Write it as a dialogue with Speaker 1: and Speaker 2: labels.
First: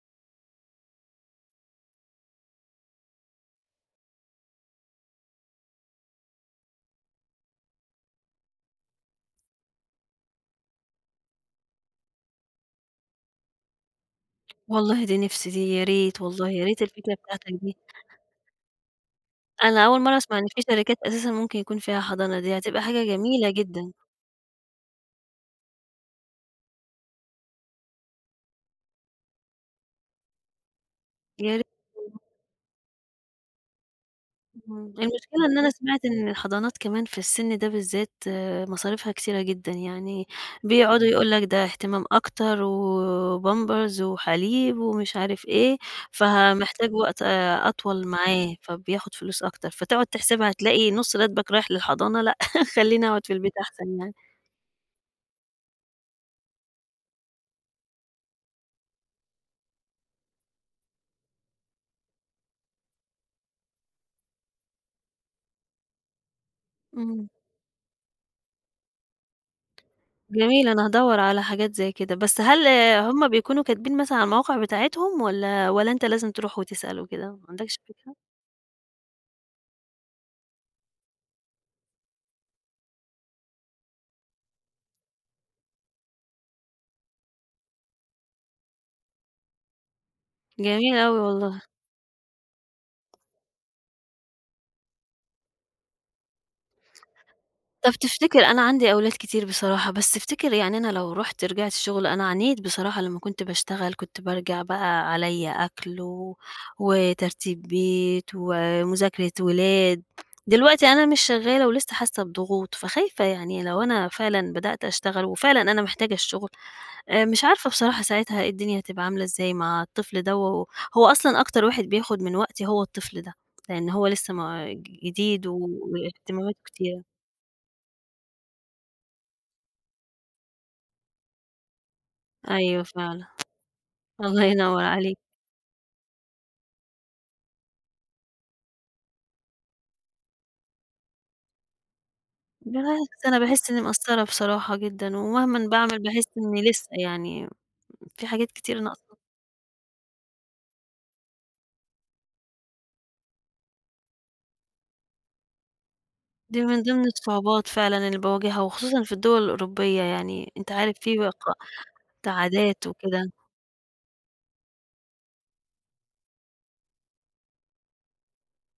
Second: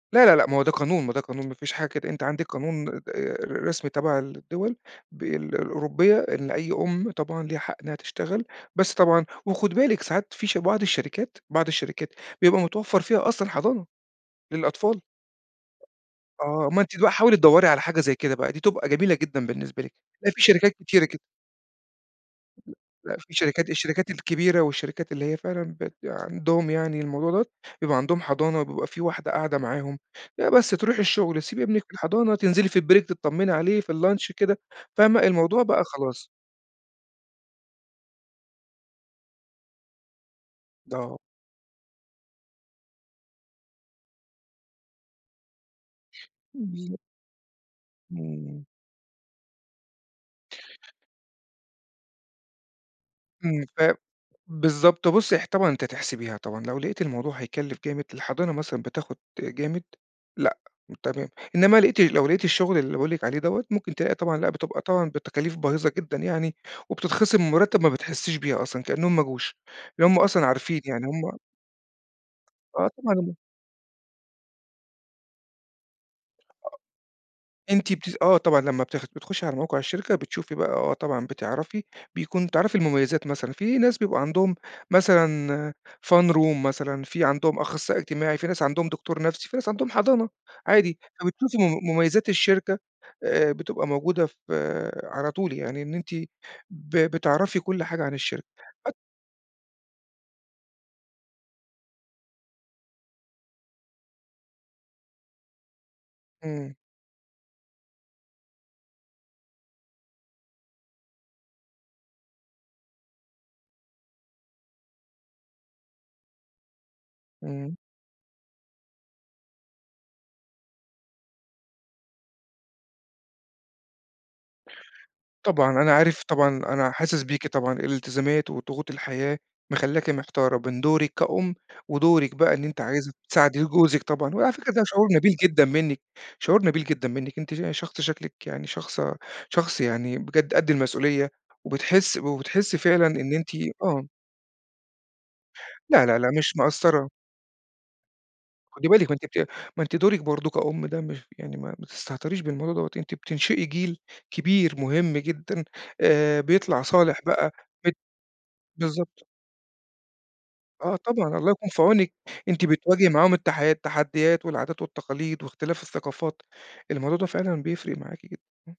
Speaker 1: لا، لا، لأ، ما هو ده قانون، ما ده قانون ما فيش حاجة كده، أنتِ عندِك قانون د ر رسمي تبع الدول بال الأوروبية إن أي أُم طبعًا ليها حق إنّها تشتغل، بس طبعًا وخُدي بالِك ساعات في ش بعض الشركات بعض الشركات بيبقى متوفّر فيها أصلًا حضانة للأطفال.
Speaker 2: والله دي نفسي، دي يا ريت والله يا
Speaker 1: آه. ما
Speaker 2: ريت
Speaker 1: أنتِ دوا
Speaker 2: الفكرة
Speaker 1: حاولي
Speaker 2: بتاعتك
Speaker 1: تدوّري
Speaker 2: دي
Speaker 1: على حاجة زي كده بقى، دي تبقى جميلة جدًا بالنسبة
Speaker 2: أنا
Speaker 1: لِك،
Speaker 2: أول مرّة
Speaker 1: لإن
Speaker 2: أسمع
Speaker 1: في
Speaker 2: إن في
Speaker 1: شركات
Speaker 2: شركات
Speaker 1: كتيرة كده.
Speaker 2: أساسًا ممكن يكون فيها حضانة، دي هتبقى حاجة
Speaker 1: لأ في
Speaker 2: جميلة
Speaker 1: شركات
Speaker 2: جدًا.
Speaker 1: الشركات الكبيرة والشركات اللي هي فعلًا بيبقى عندهم يعني الموضوع دوّة، بيبقى عندهم حضانة وبيبقى في واحدة قاعدة معاهم. آآ بس تروحي الشُغل
Speaker 2: يا ري
Speaker 1: تسيبي ابنِك في
Speaker 2: والله.
Speaker 1: الحضانة، تنزلي في البريك تطّمّني عليه في الlunch كده،
Speaker 2: اهم،
Speaker 1: فاهمة؟
Speaker 2: المشكلة إن
Speaker 1: الموضوع
Speaker 2: أنا
Speaker 1: بقى
Speaker 2: سمعت إن
Speaker 1: خلاص.
Speaker 2: الحضانات كمان في السِن ده بالذات مصاريفها كتيرة جدًا. يعني بيقعدوا
Speaker 1: آه.
Speaker 2: يقول لك ده إهتمام أكتر وبامبرز وحليب ومش عارف إيه، فه
Speaker 1: إمم
Speaker 2: محتاج
Speaker 1: بالظبط.
Speaker 2: وقت أ أطول معاه،
Speaker 1: إمم.
Speaker 2: فبياخُد فلوس أكتر. فتقعد تحسبها تلاقي نُص راتبك رايح للحضانة لأ، خلّيني أقعد في البيت
Speaker 1: إمم فاه
Speaker 2: أحسن يعني.
Speaker 1: بالضبط. بُصّي، اح طبعًا أنتِ هتحسبيها طبعًا، لو لقيتِ الموضوع هيكَلّف جامد الحضانة مثلًا بتاخُد جامد لأ، تمام. إنّما لقيتِ لو لقيتِ الشُغل اللي باقول لِك عليه دوّة، ممكن تلاقي طبعًا لأ بتبقى طبعًا بتكاليف باهظة جدًا يعني
Speaker 2: اهم.
Speaker 1: وبتتخصم من المُرتّب ما بتحسّيش بيها أصلًا، كإنّهم ما جوش. لإن هم أصلًا
Speaker 2: جميل.
Speaker 1: عارفين
Speaker 2: أنا
Speaker 1: يعني،
Speaker 2: هادَوّر
Speaker 1: هم
Speaker 2: على حاجات زي كده، بس هل
Speaker 1: آه طبعًا،
Speaker 2: هم
Speaker 1: [unintelligible]
Speaker 2: بيكونوا كاتبين مثلًا على المواقع بتاعتهم والّا والّا أنت لازم تروح وتسأل و كده؟ ما
Speaker 1: آه.
Speaker 2: عندكش
Speaker 1: أنتِ
Speaker 2: فكرة؟
Speaker 1: بتس آه طبعًا. لمّا بتاخ بتخُشي على موقع الشركة، بتشوفي بقى آه طبعًا، بتعرفي، بيكون تعرفي المميزات مثلًا. في ناس بيبقوا عندهم مثلًا fun room مثلًا، في عندهم أخصائي اجتماعي، في ناس عندهم دكتور نفسي، في ناس عندهم حضانة
Speaker 2: جميل
Speaker 1: عادي،
Speaker 2: أوي
Speaker 1: فبتشوفي
Speaker 2: والله.
Speaker 1: مم مميزات الشركة آآ بتبقى موجودة ف على طول، يعني إن أنتِ ب بتعرفي كل
Speaker 2: طب
Speaker 1: حاجة عن
Speaker 2: تفتكر
Speaker 1: الشركة،
Speaker 2: أنا عندي
Speaker 1: حت
Speaker 2: أولاد كتير بصراحة، بس افتكر يعني أنا لو رُحت رجعت شُغل، أنا عانيت بصراحة لمّا كنت باشتغل، كنت بارجع بقى عليّا أكل و
Speaker 1: إمم.
Speaker 2: وترتيب بيت ومُذاكرة ولاد. دلوقتي أنا مش شغّالة ولسّه حاسّة بضغوط، فخايفة يعني لو أنا فعلًا بدأت أشتغل وفعلًا أنا محتاجة الشُغل آآ مش عارفة
Speaker 1: إمم.
Speaker 2: بصراحة ساعتها إيه الدنيا هتبقى عاملة إزاي مع الطفل دوّة، هو أصلًا أكتر واحد بياخُد من وقتي هو الطفل ده، لإن هو لسّه ما -جديد و
Speaker 1: طبعًا. أنا عارف طبعًا،
Speaker 2: واهتماماته
Speaker 1: أنا
Speaker 2: كتيرة.
Speaker 1: حاسِس بيكِ طبعًا، الالتزامات وضغوط الحياة مخلّاكِ محتارة من دورِك كأُم ودورِك بقى إن أنتِ
Speaker 2: أيوه
Speaker 1: عايزة
Speaker 2: فعلًا.
Speaker 1: تساعدي جوزِك طبعًا
Speaker 2: الله
Speaker 1: وعلى فكرة ده
Speaker 2: ينور
Speaker 1: شعور
Speaker 2: عليك.
Speaker 1: نبيل جدًا منِّك، شعور نبيل جدًا منِّك أنتِ ش شخص شكلِك يعني شخصة شخص يعني بجد قد المسؤولية وبتحسّ وبتحسّي فعلًا
Speaker 2: بس
Speaker 1: إن
Speaker 2: أنا
Speaker 1: أنتِ
Speaker 2: باحِس إنّي
Speaker 1: آه.
Speaker 2: مقصّرة بصراحة جدًا ومهمًا باعمل
Speaker 1: لا، لا،
Speaker 2: باحس
Speaker 1: لا مش
Speaker 2: إنّي لسّه
Speaker 1: مقَصّرة.
Speaker 2: يعني في حاجات كتير
Speaker 1: خُدي بالِك ما
Speaker 2: ناقصا
Speaker 1: أنتِ بت ما أنتِ دورِك برضه كأُم ده مش يعني ما ما تستهتريش بالموضوع دوّة، أنتِ بتنشئي جيل كبير مهم جدًا آآ
Speaker 2: دي
Speaker 1: بيطلع
Speaker 2: من ضمن
Speaker 1: صالح بقى،
Speaker 2: الصعوبات
Speaker 1: بت
Speaker 2: فعلًا اللي باواجهها وخصوصًا في
Speaker 1: بالضبط.
Speaker 2: الدول الأوروبية يعني أنت
Speaker 1: آه
Speaker 2: عارف في بقى
Speaker 1: طبعًا، الله
Speaker 2: ق
Speaker 1: يكون في عونِك.
Speaker 2: ت
Speaker 1: أنتِ
Speaker 2: عادات
Speaker 1: بتواجهي معاهم
Speaker 2: وكده.
Speaker 1: التحي التحديات والعادات والتقاليد واختلاف الثقافات، الموضوع ده فعلًا بيفرق معاكِ جدًا. إمم.